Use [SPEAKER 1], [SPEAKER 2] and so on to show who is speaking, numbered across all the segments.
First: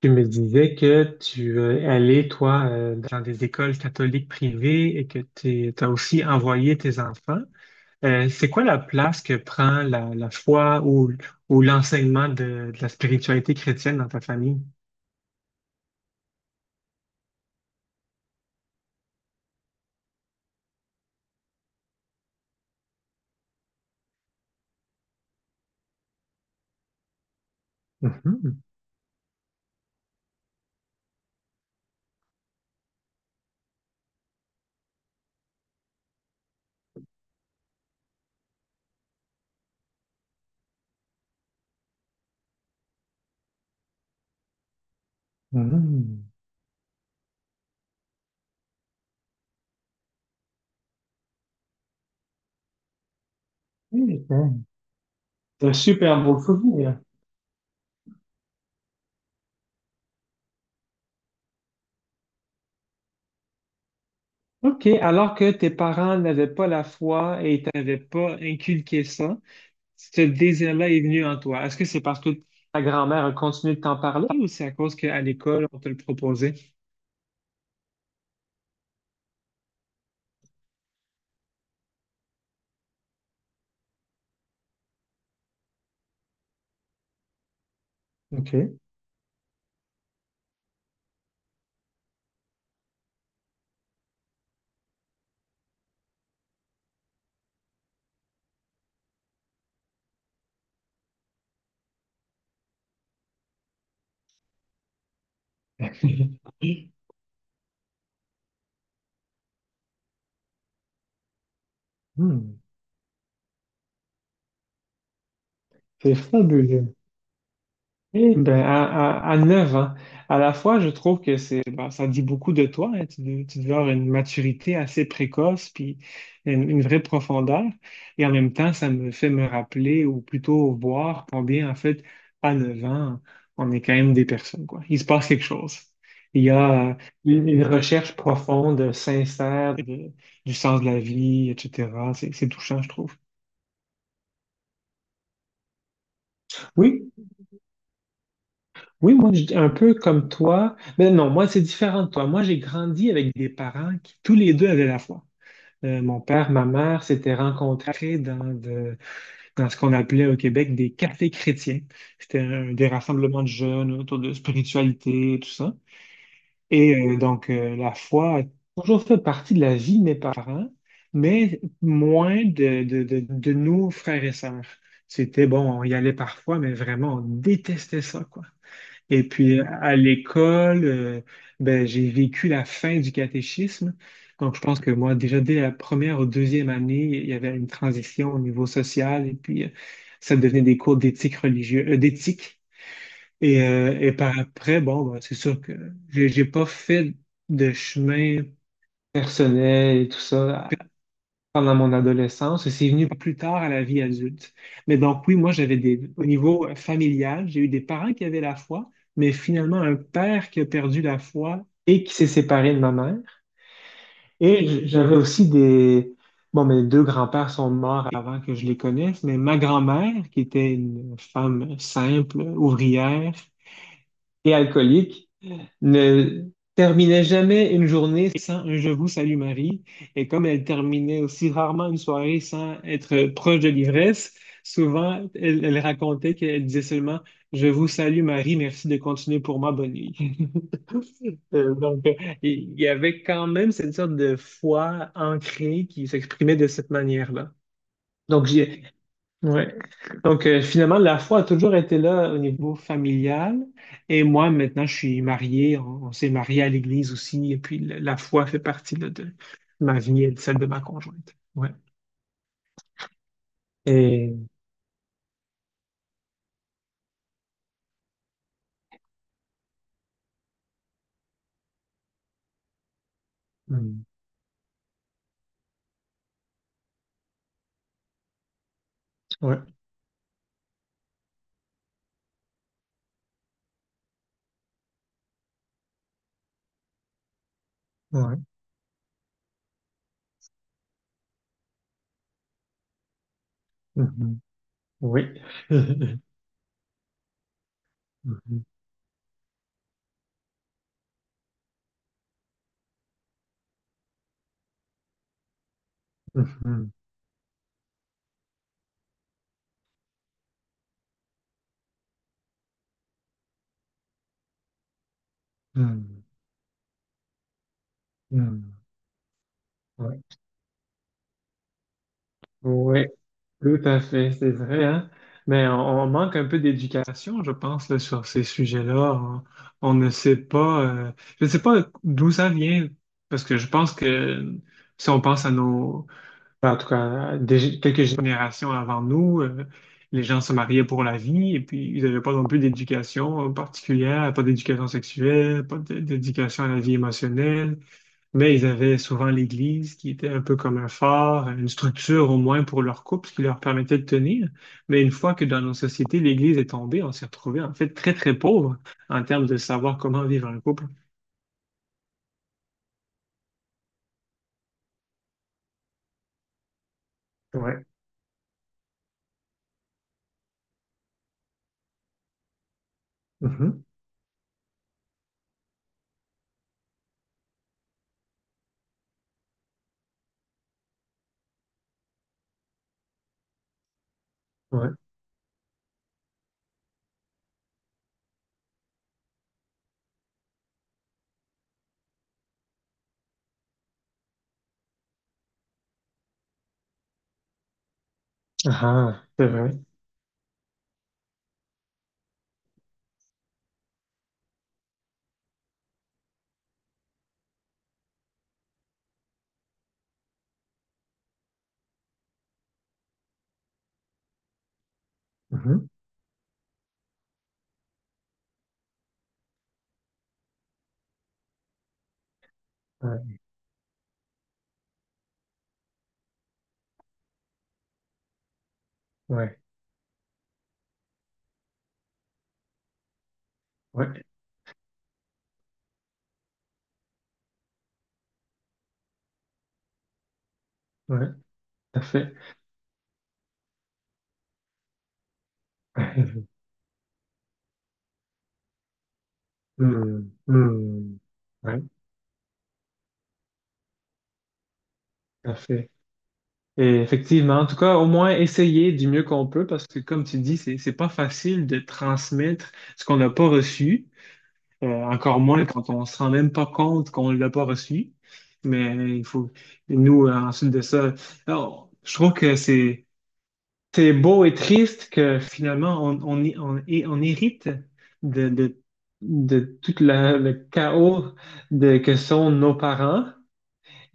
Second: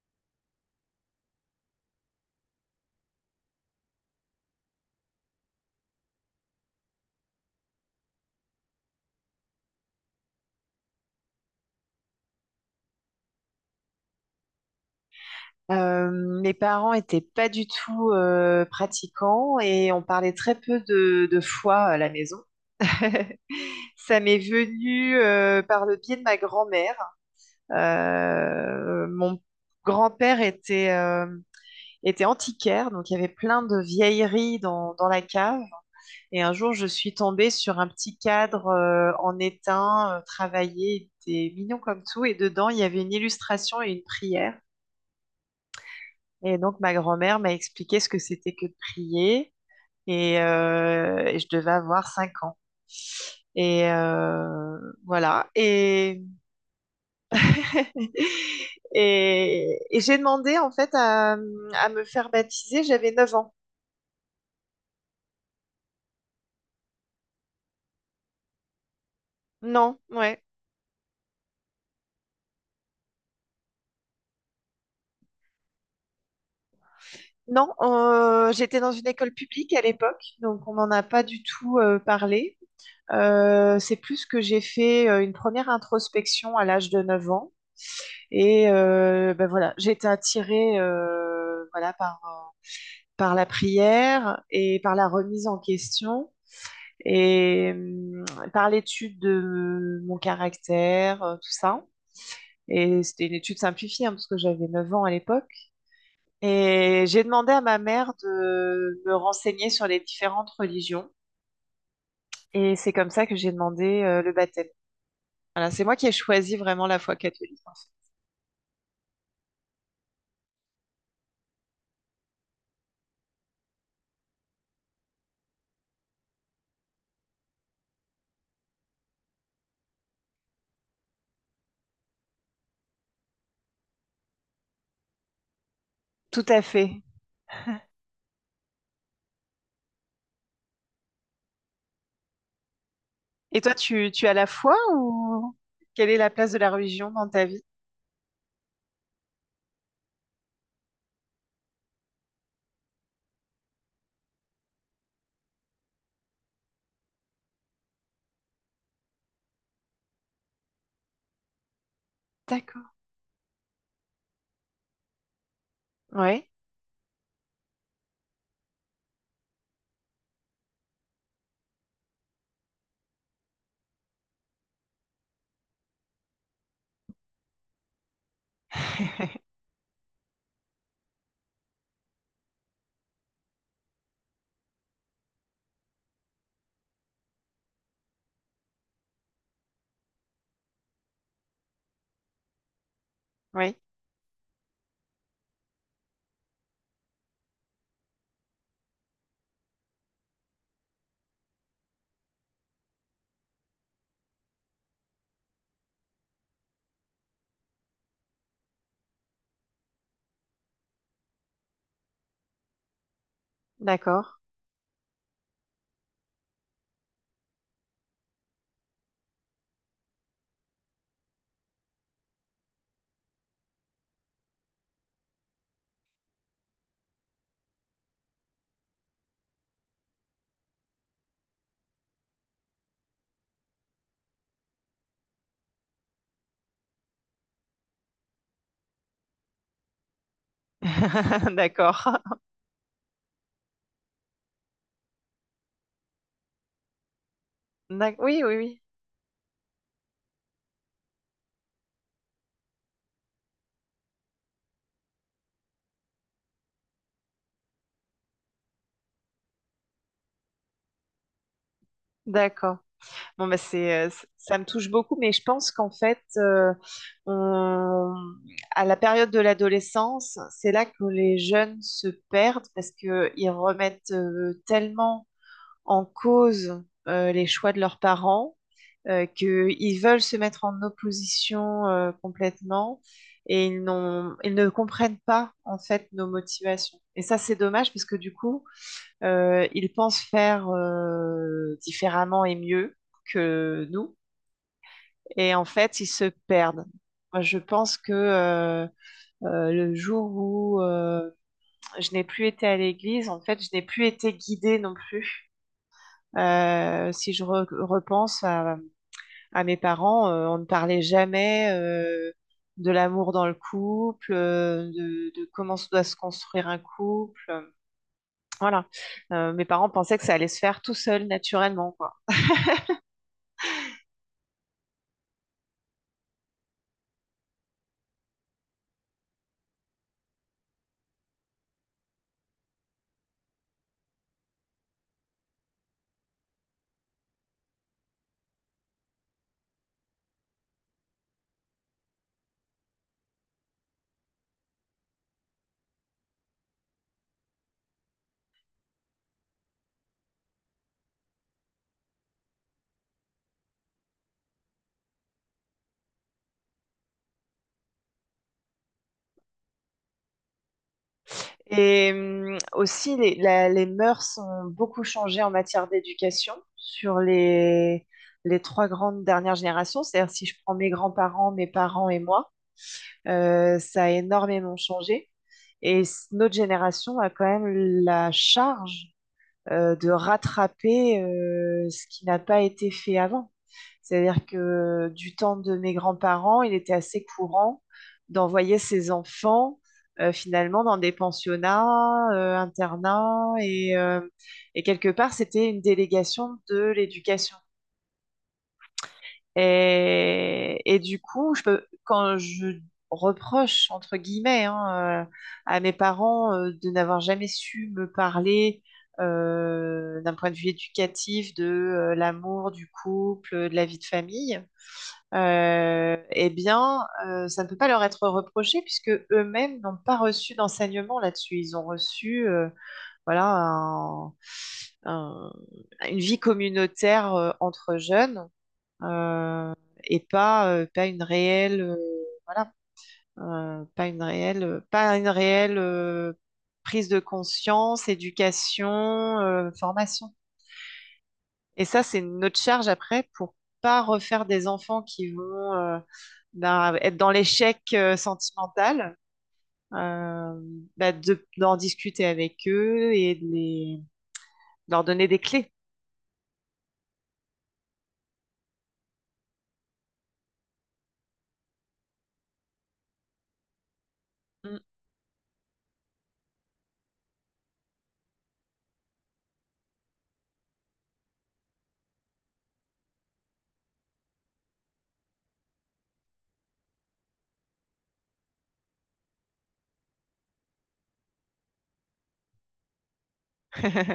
[SPEAKER 1] Tu me disais que tu es allé, toi, dans des écoles catholiques privées et que tu as aussi envoyé tes enfants. C'est quoi la place que prend la foi ou l'enseignement de la spiritualité chrétienne dans ta famille?
[SPEAKER 2] Mes parents étaient pas du tout pratiquants et on parlait très peu de foi à la maison. Ça m'est venu par le biais de ma grand-mère.
[SPEAKER 1] Mhm,
[SPEAKER 2] Mon grand-père était antiquaire, donc il y avait plein de vieilleries dans la cave. Et un jour, je suis tombée sur un petit cadre en étain, travaillé, il était mignon comme tout, et dedans, il y avait une illustration et une prière.
[SPEAKER 1] mhm.
[SPEAKER 2] Et donc, ma grand-mère m'a expliqué ce que c'était que de prier et je devais avoir 5 ans. Et
[SPEAKER 1] Oui, C'est un
[SPEAKER 2] euh, voilà.
[SPEAKER 1] c'est un super beau souvenir.
[SPEAKER 2] Et j'ai demandé en fait à me faire baptiser. J'avais 9 ans.
[SPEAKER 1] OK, alors que tes parents n'avaient pas la foi et t'avaient pas inculqué ça,
[SPEAKER 2] Non,
[SPEAKER 1] ce
[SPEAKER 2] ouais.
[SPEAKER 1] désir-là est venu en toi? Est-ce que c'est parce que ta grand-mère a continué de t'en parler ou c'est à cause qu'à l'école, on te le proposait?
[SPEAKER 2] Non, j'étais dans une école publique à l'époque, donc on n'en a pas du tout parlé. C'est plus que j'ai fait une première introspection à l'âge de 9 ans.
[SPEAKER 1] OK.
[SPEAKER 2] Ben voilà, j'ai été attirée voilà, par la prière et par la remise en question et euh, par l'étude de mon caractère, tout ça. Et c'était une étude simplifiée, hein, parce que j'avais 9 ans à l'époque. Et j'ai demandé à ma mère de me renseigner sur les différentes religions.
[SPEAKER 1] Hmm.
[SPEAKER 2] Et c'est comme ça que j'ai demandé le baptême. Voilà, c'est moi qui ai
[SPEAKER 1] C'est
[SPEAKER 2] choisi vraiment
[SPEAKER 1] fabuleux.
[SPEAKER 2] la foi catholique, en fait.
[SPEAKER 1] Eh ben, à 9 ans, à la fois, je trouve que c'est, ben, ça dit beaucoup de toi, hein. Tu dois avoir une maturité assez précoce, puis une vraie profondeur. Et en même temps, ça me fait me rappeler, ou plutôt voir combien, en fait, à 9 ans, on est quand même des personnes, quoi. Il se passe quelque chose. Il
[SPEAKER 2] Tout
[SPEAKER 1] y
[SPEAKER 2] à
[SPEAKER 1] a
[SPEAKER 2] fait.
[SPEAKER 1] une recherche profonde, sincère, du sens de la vie, etc. C'est touchant, je trouve.
[SPEAKER 2] Et toi, tu as la foi ou quelle est la place de la religion
[SPEAKER 1] Oui,
[SPEAKER 2] dans ta vie?
[SPEAKER 1] oui, moi, un peu comme toi. Mais non, moi, c'est différent de toi. Moi, j'ai grandi avec des parents qui, tous les deux, avaient la foi. Mon père, ma mère s'étaient rencontrés dans ce qu'on appelait au Québec des cafés chrétiens. C'était
[SPEAKER 2] D'accord.
[SPEAKER 1] des rassemblements de jeunes autour de spiritualité, tout ça.
[SPEAKER 2] Oui.
[SPEAKER 1] Et donc, la foi a toujours fait partie de la vie de mes parents, mais moins de nos frères et sœurs. C'était, bon, on y allait parfois, mais vraiment, on détestait ça, quoi. Et puis à l'école, ben, j'ai vécu la fin du catéchisme. Donc je pense que moi, déjà dès la première ou deuxième année, il y avait une transition au niveau social et puis ça devenait des cours d'éthique religieuse, d'éthique. Et,
[SPEAKER 2] Oui.
[SPEAKER 1] euh, et par après, bon, ben, c'est sûr que j'ai pas fait de chemin personnel et tout ça pendant mon adolescence et c'est venu plus tard à la vie adulte. Mais donc oui, moi j'avais des au niveau familial, j'ai eu des parents qui avaient la foi, mais finalement un père qui a perdu la foi et qui s'est séparé de ma mère.
[SPEAKER 2] D'accord.
[SPEAKER 1] Et j'avais aussi des bon, mes deux grands-pères sont morts avant que je les connaisse, mais ma grand-mère qui était une femme simple, ouvrière et alcoolique ne terminait jamais une journée sans un Je vous salue Marie. Et comme elle terminait aussi rarement une soirée sans être proche de l'ivresse, souvent elle racontait qu'elle disait seulement Je vous salue Marie, merci de continuer pour moi, bonne nuit. Donc,
[SPEAKER 2] D'accord.
[SPEAKER 1] il y avait quand même cette sorte de foi ancrée qui s'exprimait de cette manière-là.
[SPEAKER 2] Oui,
[SPEAKER 1] Donc,
[SPEAKER 2] oui, oui.
[SPEAKER 1] ouais. Donc, finalement, la foi a toujours été là au niveau familial. Et moi, maintenant, je suis marié. On s'est marié à l'église aussi. Et puis, la foi fait partie là, de ma vie et de celle de ma conjointe. Ouais.
[SPEAKER 2] D'accord. Bon, bah,
[SPEAKER 1] Et.
[SPEAKER 2] ça me touche beaucoup, mais je pense qu'en fait, on- à la période de l'adolescence, c'est là que les jeunes se perdent parce qu'ils
[SPEAKER 1] Mm.
[SPEAKER 2] remettent tellement en cause les choix de leurs parents,
[SPEAKER 1] Ouais.
[SPEAKER 2] qu'ils veulent se mettre en opposition complètement et ils ne comprennent pas en fait nos motivations. Et ça, c'est dommage parce que du
[SPEAKER 1] Ouais.
[SPEAKER 2] coup, ils pensent faire différemment et mieux que nous
[SPEAKER 1] Mhm. Oui.
[SPEAKER 2] et en fait, ils se perdent. Moi, je pense que
[SPEAKER 1] Mhm,
[SPEAKER 2] le jour où je n'ai plus été à l'église, en fait, je n'ai plus été guidée non plus
[SPEAKER 1] mhm,
[SPEAKER 2] si je repense à mes parents, on ne parlait jamais de l'amour dans le couple, de comment se doit se
[SPEAKER 1] mhm,
[SPEAKER 2] construire un couple.
[SPEAKER 1] mhm.
[SPEAKER 2] Voilà. Mes parents pensaient
[SPEAKER 1] Ouais.
[SPEAKER 2] que ça allait se faire tout seul, naturellement, quoi.
[SPEAKER 1] Ouais. Tout à fait, c'est vrai, hein? Mais on manque un peu d'éducation, je pense, là, sur ces sujets-là. On ne sait pas, je ne sais pas d'où ça vient, parce que je pense que si on pense à enfin, en tout cas, quelques générations avant nous, les gens se mariaient pour la vie et puis ils n'avaient pas non plus d'éducation particulière, pas d'éducation sexuelle, pas d- d'éducation à la vie émotionnelle, mais ils avaient souvent l'Église qui était un peu comme un phare, une structure au moins pour leur couple, ce qui leur permettait de tenir. Mais une fois que dans nos sociétés, l'Église est tombée, on s'est retrouvé en fait très très pauvre en termes de savoir comment vivre un couple.
[SPEAKER 2] Aussi, les mœurs ont beaucoup changé en matière d'éducation sur
[SPEAKER 1] Ouais.
[SPEAKER 2] les trois grandes dernières générations. C'est-à-dire, si je prends mes grands-parents, mes parents et moi.
[SPEAKER 1] Mhm.
[SPEAKER 2] Ça a énormément changé. Notre génération a quand même la charge de rattraper ce qui n'a pas été fait avant. C'est-à-dire
[SPEAKER 1] Ouais.
[SPEAKER 2] que du temps de mes grands-parents, il était assez courant d'envoyer ses enfants finalement dans des pensionnats, internats, et quelque part, c'était une délégation de l'éducation.
[SPEAKER 1] Ah, c'est vrai.
[SPEAKER 2] Et du coup, je peux, quand je reproche, entre guillemets, hein, à mes parents de n'avoir jamais su me parler d'un point de vue éducatif de l'amour, du couple, de la vie de famille,
[SPEAKER 1] Mhm.
[SPEAKER 2] eh bien, ça ne peut pas leur être reproché puisque eux-mêmes n'ont pas reçu d'enseignement là-dessus. Ils ont reçu,
[SPEAKER 1] Ouais.
[SPEAKER 2] voilà, un- une vie communautaire entre jeunes
[SPEAKER 1] Ouais.
[SPEAKER 2] euh, et pas une réelle, voilà, euh, pas une
[SPEAKER 1] Ouais.
[SPEAKER 2] réelle, euh, pas une réelle euh, prise de conscience, éducation, formation.
[SPEAKER 1] Ouais.
[SPEAKER 2] Et
[SPEAKER 1] Tout
[SPEAKER 2] ça,
[SPEAKER 1] à
[SPEAKER 2] c'est
[SPEAKER 1] fait.
[SPEAKER 2] notre charge après pour pas refaire des enfants qui vont être dans l'échec sentimental.
[SPEAKER 1] Hmm,
[SPEAKER 2] euh,
[SPEAKER 1] hmm.
[SPEAKER 2] D'en
[SPEAKER 1] Ouais,
[SPEAKER 2] discuter avec eux et leur donner des
[SPEAKER 1] tout à
[SPEAKER 2] clés.
[SPEAKER 1] fait. Et effectivement, en tout cas, au moins essayer du mieux qu'on peut parce que, comme tu dis, c'est pas facile de transmettre ce qu'on n'a pas reçu,
[SPEAKER 2] Mm.
[SPEAKER 1] encore moins quand on se rend même pas compte qu'on l'a pas reçu. Mais il faut, nous, ensuite de ça, alors, je trouve que c'est beau et triste que finalement, on hérite de, de, de tout le chaos que sont nos parents.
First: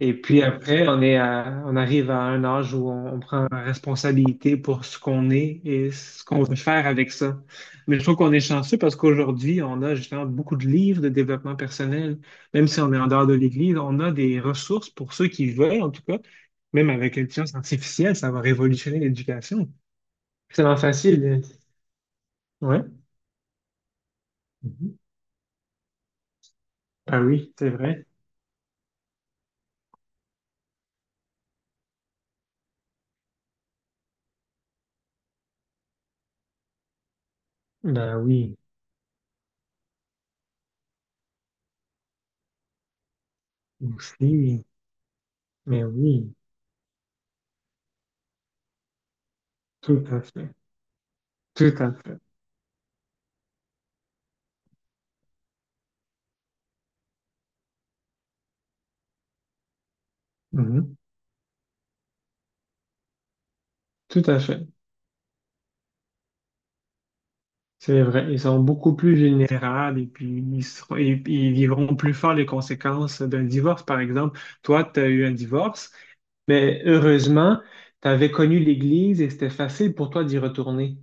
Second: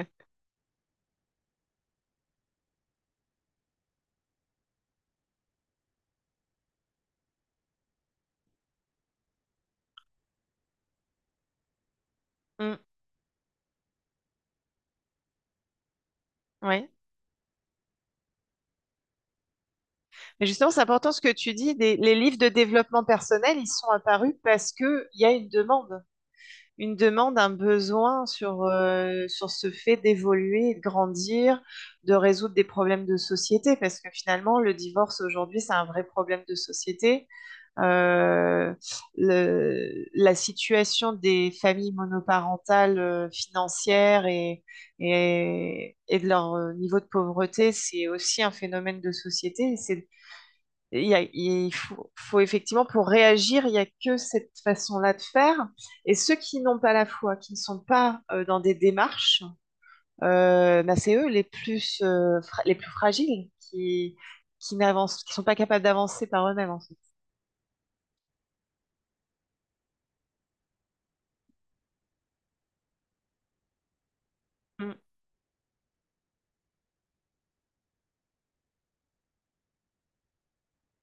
[SPEAKER 1] Et puis après, on arrive à un âge où on prend responsabilité pour ce qu'on est et ce qu'on veut faire avec ça. Mais je trouve qu'on est chanceux parce qu'aujourd'hui, on a justement beaucoup de livres de développement personnel. Même
[SPEAKER 2] Mm.
[SPEAKER 1] si on est en dehors de l'Église, on a des ressources pour ceux qui veulent, en tout cas.
[SPEAKER 2] Ouais.
[SPEAKER 1] Même avec l'intelligence artificielle, ça va révolutionner l'éducation.
[SPEAKER 2] Mais
[SPEAKER 1] C'est
[SPEAKER 2] justement,
[SPEAKER 1] vraiment
[SPEAKER 2] c'est important ce que
[SPEAKER 1] facile.
[SPEAKER 2] tu dis. Les livres de
[SPEAKER 1] Ouais.
[SPEAKER 2] développement personnel, ils sont apparus parce
[SPEAKER 1] Mhm.
[SPEAKER 2] qu'il y a une
[SPEAKER 1] Ah
[SPEAKER 2] demande, un
[SPEAKER 1] oui, c'est vrai.
[SPEAKER 2] besoin sur ce fait d'évoluer, de grandir, de résoudre des problèmes de société. Parce que finalement, le divorce aujourd'hui, c'est un vrai problème de société.
[SPEAKER 1] Ben oui,
[SPEAKER 2] Euh, la situation des familles monoparentales, financières et,
[SPEAKER 1] aussi. Mais
[SPEAKER 2] et, et de
[SPEAKER 1] oui,
[SPEAKER 2] leur niveau de pauvreté, c'est aussi un phénomène de société. Et
[SPEAKER 1] tout
[SPEAKER 2] c'est
[SPEAKER 1] à fait.
[SPEAKER 2] il
[SPEAKER 1] Tout à
[SPEAKER 2] faut,
[SPEAKER 1] fait.
[SPEAKER 2] effectivement, pour réagir, il n'y a que cette façon-là de faire. Et ceux qui n'ont pas la foi, qui ne sont pas dans des démarches, bah,
[SPEAKER 1] Mhm.
[SPEAKER 2] c'est eux les plus, les plus fragiles
[SPEAKER 1] Tout à fait.
[SPEAKER 2] qui n'avancent, qui sont pas capables d'avancer par eux-mêmes, en fait.
[SPEAKER 1] C'est vrai, ils sont beaucoup plus vulnérables et puis ils, seront- et ils vivront plus fort les conséquences d'un divorce. Par exemple, toi,
[SPEAKER 2] Mm.
[SPEAKER 1] tu as eu un divorce, mais heureusement, tu avais connu l'Église et c'était facile pour toi d'y retourner.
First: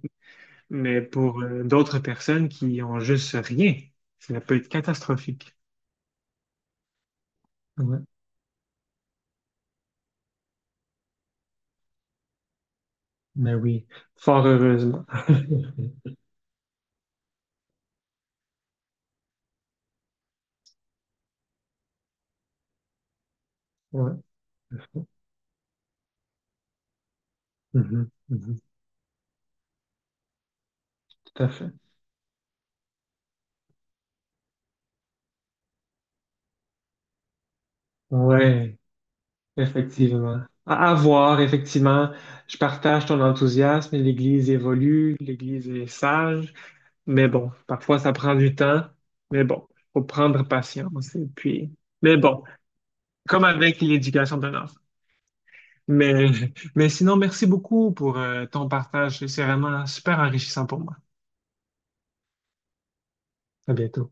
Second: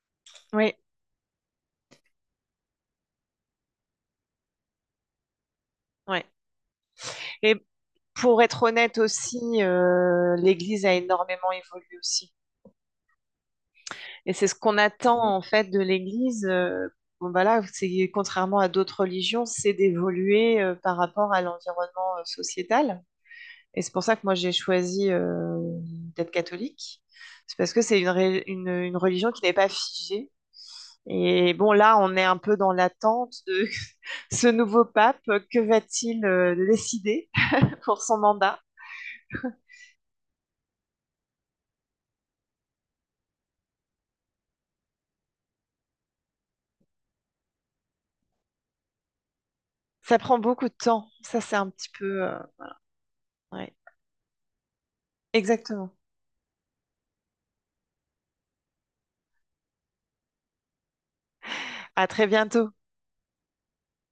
[SPEAKER 2] Oui,
[SPEAKER 1] Mais pour d'autres personnes qui ont juste rien, ça peut être catastrophique.
[SPEAKER 2] oui. Et
[SPEAKER 1] Ouais.
[SPEAKER 2] pour être honnête aussi, l'Église a énormément évolué aussi.
[SPEAKER 1] Mais oui,
[SPEAKER 2] Et
[SPEAKER 1] fort
[SPEAKER 2] c'est ce qu'on
[SPEAKER 1] heureusement.
[SPEAKER 2] attend en fait de l'Église. Bon, voilà, c'est contrairement à d'autres religions, c'est d'évoluer par rapport à l'environnement sociétal. Et c'est pour
[SPEAKER 1] Ouais.
[SPEAKER 2] ça que moi j'ai choisi d'être catholique. C'est parce que c'est une,
[SPEAKER 1] Mhm,
[SPEAKER 2] ré-
[SPEAKER 1] mhm.
[SPEAKER 2] une- une religion qui n'est pas figée.
[SPEAKER 1] Tout à
[SPEAKER 2] Et
[SPEAKER 1] fait.
[SPEAKER 2] bon, là, on est un peu dans l'attente de ce nouveau pape. Que va-t-il décider pour son mandat?
[SPEAKER 1] Ouais. Effectivement. À voir, effectivement, je partage ton enthousiasme. L'Église évolue, l'Église est sage, mais bon, parfois ça prend du temps, mais bon, faut
[SPEAKER 2] Ça prend
[SPEAKER 1] prendre
[SPEAKER 2] beaucoup de temps.
[SPEAKER 1] patience. Et
[SPEAKER 2] Ça, c'est un
[SPEAKER 1] puis,
[SPEAKER 2] petit
[SPEAKER 1] mais
[SPEAKER 2] peu.
[SPEAKER 1] bon, comme
[SPEAKER 2] Ouais.
[SPEAKER 1] avec l'éducation d'un enfant.
[SPEAKER 2] Exactement.
[SPEAKER 1] Mais, mais sinon, merci beaucoup pour ton partage. C'est vraiment super enrichissant pour moi.
[SPEAKER 2] À très bientôt.
[SPEAKER 1] À bientôt.